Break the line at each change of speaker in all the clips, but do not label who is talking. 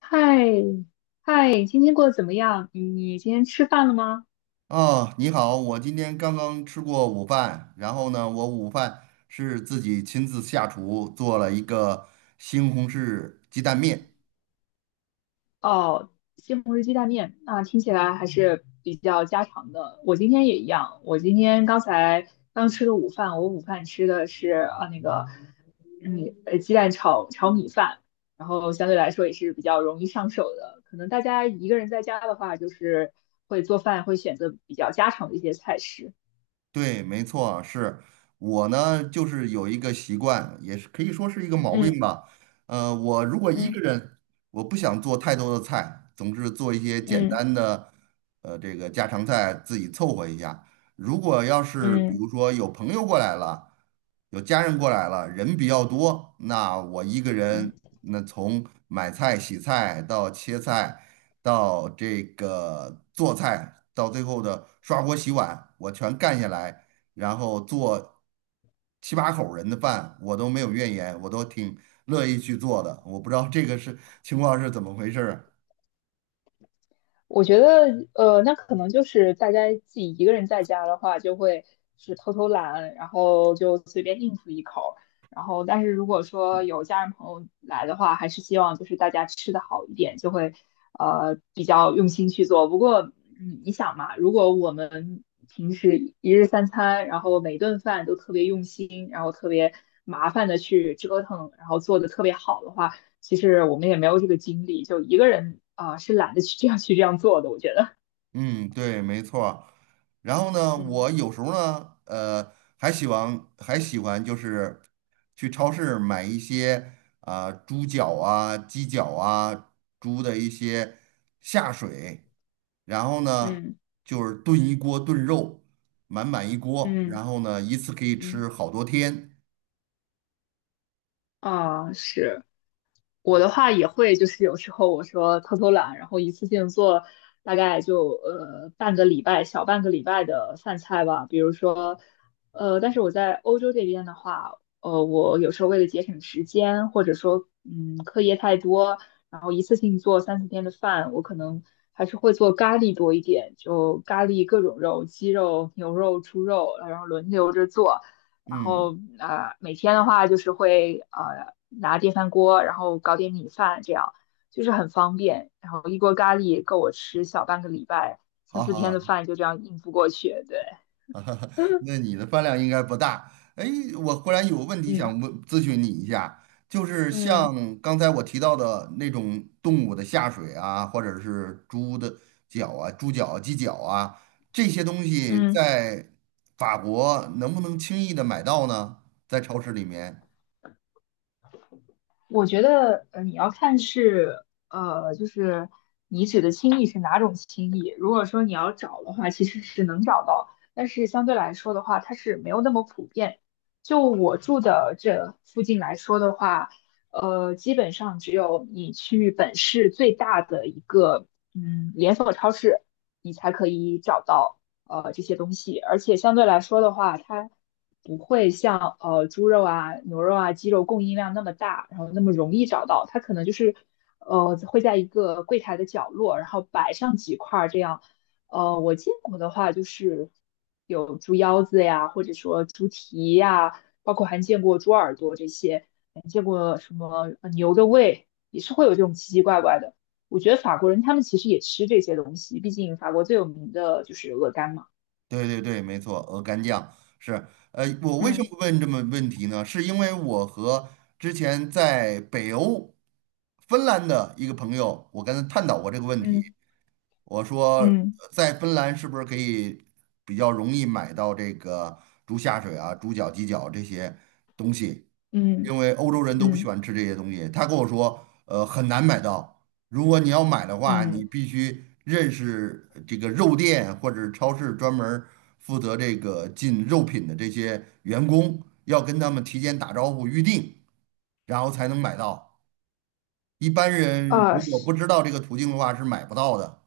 嗨，嗨，今天过得怎么样？你今天吃饭了吗？
哦，你好，我今天刚刚吃过午饭，然后呢，我午饭是自己亲自下厨做了一个西红柿鸡蛋面。
哦，西红柿鸡蛋面，那听起来还是比较家常的。我今天也一样，我今天刚才刚吃了午饭，我午饭吃的是鸡蛋炒米饭，然后相对来说也是比较容易上手的。可能大家一个人在家的话，就是会做饭，会选择比较家常的一些菜式。
对，没错。是我呢，就是有一个习惯，也是可以说是一个毛病
嗯
吧。我如果一个
嗯
人，我不想做太多的菜，总是做一些简
嗯
单的，这个家常菜自己凑合一下。如果要是比
嗯
如说有朋友过来了，有家人过来了，人比较多，那我一个
嗯。
人，那从买菜、洗菜到切菜，到这个做菜，到最后的刷锅洗碗，我全干下来，然后做七八口人的饭，我都没有怨言，我都挺乐意去做的。我不知道这个是情况是怎么回事儿啊。
我觉得，那可能就是大家自己一个人在家的话，就会是偷偷懒，然后就随便应付一口。然后，但是如果说有家人朋友来的话，还是希望就是大家吃的好一点，就会比较用心去做。不过，你想嘛，如果我们平时一日三餐，然后每顿饭都特别用心，然后特别麻烦的去折腾，然后做的特别好的话，其实我们也没有这个精力，就一个人啊、是懒得去这样做的，我觉得。
嗯，对，没错。然后呢，
嗯
我有时候呢，还喜欢就是去超市买一些啊、猪脚啊、鸡脚啊、猪的一些下水，然后呢
嗯
就是炖一锅炖肉，满满一锅，然
嗯
后呢一次可以吃
嗯
好多天。
啊，是，我的话也会，就是有时候我说偷偷懒，然后一次性做大概就半个礼拜，小半个礼拜的饭菜吧。比如说，但是我在欧洲这边的话，我有时候为了节省时间，或者说课业太多，然后一次性做三四天的饭，我可能还是会做咖喱多一点，就咖喱各种肉，鸡肉、牛肉、猪肉，然后轮流着做。然
嗯，
后每天的话就是会拿电饭锅，然后搞点米饭，这样就是很方便。然后一锅咖喱够我吃小半个礼拜，三
好
四
好
天的
好。
饭就这样应付过去。对，
啊，那你的饭量应该不大。哎，我忽然有个问题
嗯
想问咨询你一下，就是
嗯
像刚才我提到的那种动物的下水啊，或者是猪的脚啊、猪脚啊鸡脚啊，这些东西
嗯。
在法国能不能轻易的买到呢？在超市里面。
我觉得，你要看是，就是你指的轻易是哪种轻易。如果说你要找的话，其实是能找到，但是相对来说的话，它是没有那么普遍。就我住的这附近来说的话，基本上只有你去本市最大的一个，连锁超市，你才可以找到，这些东西。而且相对来说的话，它不会像猪肉啊、牛肉啊、鸡肉供应量那么大，然后那么容易找到。它可能就是会在一个柜台的角落，然后摆上几块儿这样。我见过的话就是有猪腰子呀，或者说猪蹄呀，包括还见过猪耳朵这些，还见过什么牛的胃，也是会有这种奇奇怪怪的。我觉得法国人他们其实也吃这些东西，毕竟法国最有名的就是鹅肝嘛。
对对对，没错，鹅肝酱是。我为什
嗯
么问这么问题呢？是因为我和之前在北欧芬兰的一个朋友，我跟他探讨过这个问题。
嗯
我说
嗯
在芬兰是不是可以比较容易买到这个猪下水啊、猪脚、鸡脚这些东西？
嗯
因为欧洲人都不喜
嗯。
欢吃这些东西。他跟我说，很难买到。如果你要买的话，你
嗯，
必须认识这个肉店或者超市专门儿负责这个进肉品的这些员工，要跟他们提前打招呼预定，然后才能买到。一般人
啊
如果不
是
知道这个途径的话，是买不到的。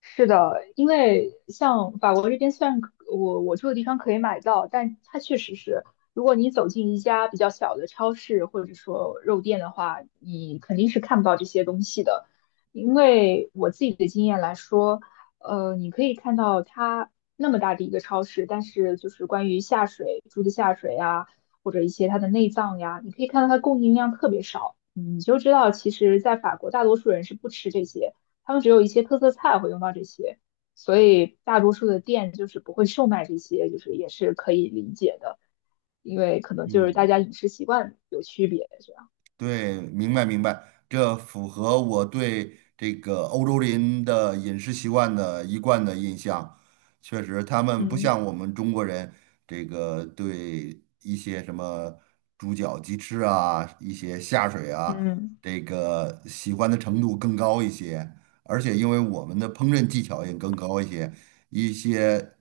是的，因为像法国这边，虽然可我住的地方可以买到，但它确实是，如果你走进一家比较小的超市或者说肉店的话，你肯定是看不到这些东西的。因为我自己的经验来说，你可以看到它那么大的一个超市，但是就是关于下水，猪的下水啊，或者一些它的内脏呀，你可以看到它供应量特别少，你就知道其实在法国大多数人是不吃这些。他们只有一些特色菜会用到这些，所以大多数的店就是不会售卖这些，就是也是可以理解的，因为可能就是大
嗯。
家饮食习惯有区别，这样。
对，明白明白，这符合我对这个欧洲人的饮食习惯的一贯的印象。确实，他们不
嗯
像我们中国人，这个对一些什么猪脚、鸡翅啊，一些下水啊，
嗯
这个喜欢的程度更高一些。而且，因为我们的烹饪技巧也更高一些，一些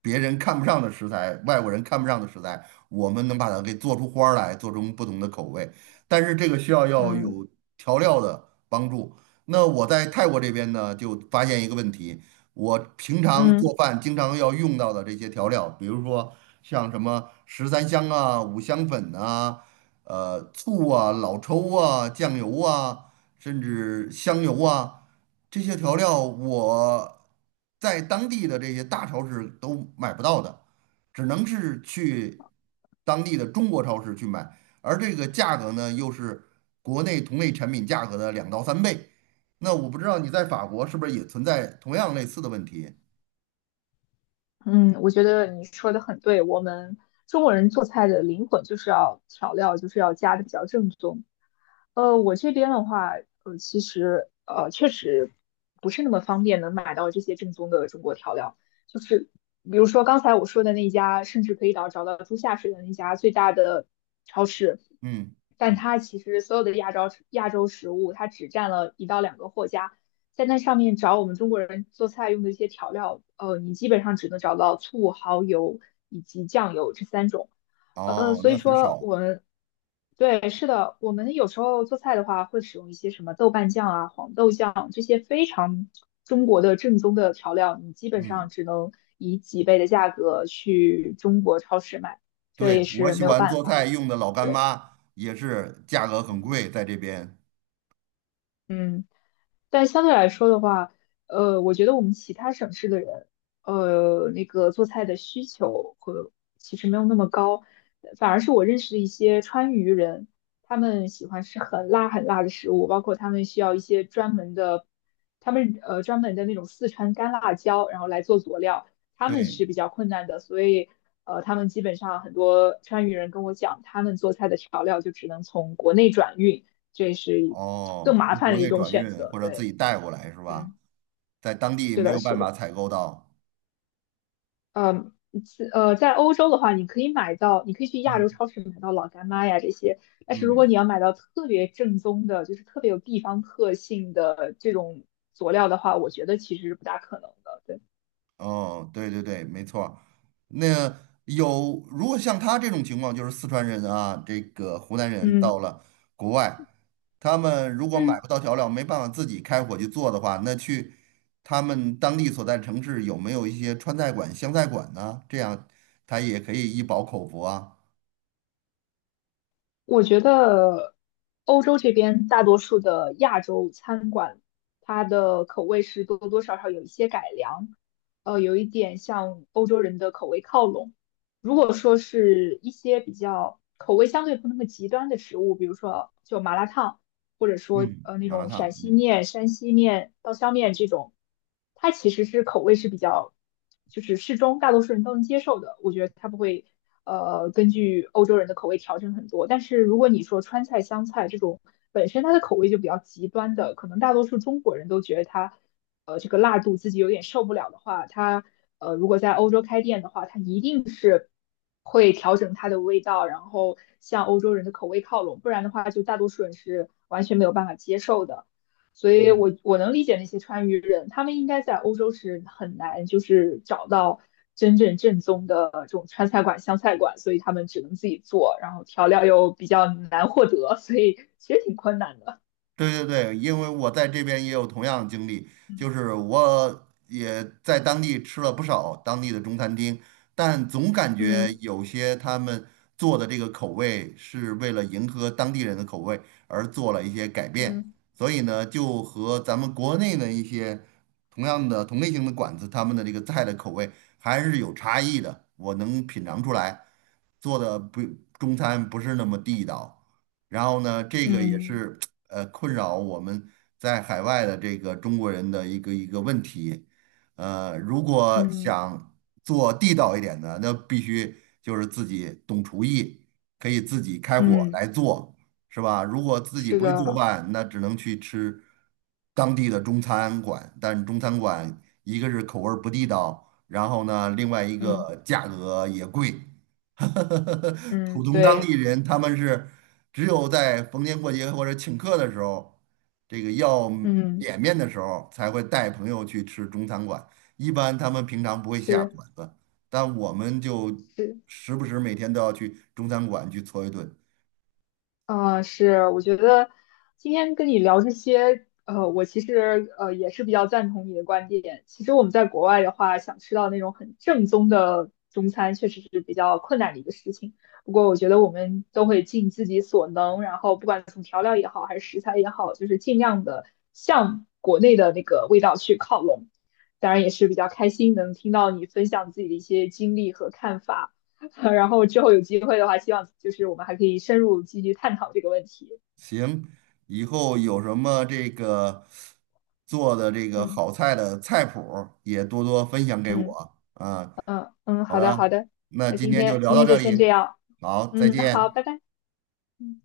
别人看不上的食材，外国人看不上的食材，我们能把它给做出花儿来，做出不同的口味。但是这个需要要
嗯
有调料的帮助。那我在泰国这边呢，就发现一个问题，我平常
嗯
做饭经常要用到的这些调料，比如说像什么十三香啊、五香粉啊、醋啊、老抽啊、酱油啊，甚至香油啊，这些调料我在当地的这些大超市都买不到的，只能是去当地的中国超市去买。而这个价格呢，又是国内同类产品价格的两到三倍。那我不知道你在法国是不是也存在同样类似的问题？
嗯，我觉得你说的很对，我们中国人做菜的灵魂就是要调料，就是要加的比较正宗。我这边的话，其实确实不是那么方便能买到这些正宗的中国调料。就是比如说刚才我说的那家，甚至可以找到猪下水的那家最大的超市，
嗯，
但它其实所有的亚洲食物，它只占了一到两个货架，在那上面找我们中国人做菜用的一些调料，你基本上只能找到醋、蚝油以及酱油这三种。
哦，
所
那
以
很
说
少。
我们对是的，我们有时候做菜的话，会使用一些什么豆瓣酱啊、黄豆酱这些非常中国的正宗的调料，你基本上
嗯，
只能以几倍的价格去中国超市买，这也
对，我
是
喜
没有
欢
办
做
法。
菜用的老干
对，
妈也是价格很
嗯。
贵，在这边。
嗯但相对来说的话，我觉得我们其他省市的人，那个做菜的需求和其实没有那么高，反而是我认识的一些川渝人，他们喜欢吃很辣很辣的食物，包括他们需要一些专门的，他们专门的那种四川干辣椒，然后来做佐料，他们
对，
是比较困难的，所以他们基本上很多川渝人跟我讲，他们做菜的调料就只能从国内转运。这是更
哦，
麻
从
烦
国
的一
内
种
转
选
运
择。
或者自己
对，
带过来是吧？
嗯，
在当地
是
没
的，
有
是
办法
的，
采购到。
嗯。在欧洲的话，你可以买到，你可以去亚洲
嗯
超市买到老干妈呀这些。但是如果你
嗯。
要买到特别正宗的，就是特别有地方特性的这种佐料的话，我觉得其实是不大可能的。对，
哦，对对对，没错儿。那有，如果像他这种情况，就是四川人啊，这个湖南人
嗯
到了国外，他们如果买
嗯。
不到调料，没办法自己开火去做的话，那去他们当地所在城市有没有一些川菜馆、湘菜馆呢？这样他也可以一饱口福啊。
我觉得欧洲这边大多数的亚洲餐馆，它的口味是多多少少有一些改良，有一点向欧洲人的口味靠拢。如果说是一些比较口味相对不那么极端的食物，比如说就麻辣烫。或者说
嗯，
那
麻辣
种陕
烫，
西
嗯。
面、山西面、刀削面这种，它其实是口味是比较就是适中，大多数人都能接受的。我觉得它不会根据欧洲人的口味调整很多。但是如果你说川菜、湘菜这种本身它的口味就比较极端的，可能大多数中国人都觉得它，这个辣度自己有点受不了的话，它如果在欧洲开店的话，它一定是会调整它的味道，然后向欧洲人的口味靠拢，不然的话就大多数人是完全没有办法接受的。所以我能理解那些川渝人，他们应该在欧洲是很难就是找到真正正宗的这种川菜馆、湘菜馆，所以他们只能自己做，然后调料又比较难获得，所以其实挺困难的。
对对对，因为我在这边也有同样的经历，就
嗯
是我也在当地吃了不少当地的中餐厅，但总感觉
嗯
有些他们做的这个口味是为了迎合当地人的口味而做了一些改变，
嗯
所以呢，就和咱们国内的一些同样的同类型的馆子，他们的这个菜的口味还是有差异的，我能品尝出来，做的不中餐不是那么地道。然后呢，这个也
嗯
是困扰我们在海外的这个中国人的一个问题。如果
嗯
想做地道一点的，那必须就是自己懂厨艺，可以自己开火
嗯，
来做，是吧？如果自己
是
不会做
的，
饭，那只能去吃当地的中餐馆，但中餐馆一个是口味儿不地道，然后呢，另外一
嗯
个价格也贵。普
嗯
通当
对，
地人他们是。只有在逢年过节或者请客的时候，这个要
嗯
脸面的时候，才会带朋友去吃中餐馆。一般他们平常不会下
是
馆子，但我们就
是，
时不时每天都要去中餐馆去搓一顿。
是，我觉得今天跟你聊这些，我其实也是比较赞同你的观点。其实我们在国外的话，想吃到那种很正宗的中餐，确实是比较困难的一个事情。不过我觉得我们都会尽自己所能，然后不管从调料也好，还是食材也好，就是尽量的向国内的那个味道去靠拢。当然也是比较开心能听到你分享自己的一些经历和看法。然后之后有机会的话，希望就是我们还可以深入继续探讨这个问题。
行，以后有什么这个做的这个
嗯
好菜的菜谱儿也多多分享给
嗯
我啊。
嗯嗯，
好
好的好
的，
的，
那
那
今
今
天就
天
聊
今
到
天就
这
先这
里，
样。
好，再
嗯，好，
见。
拜拜。嗯。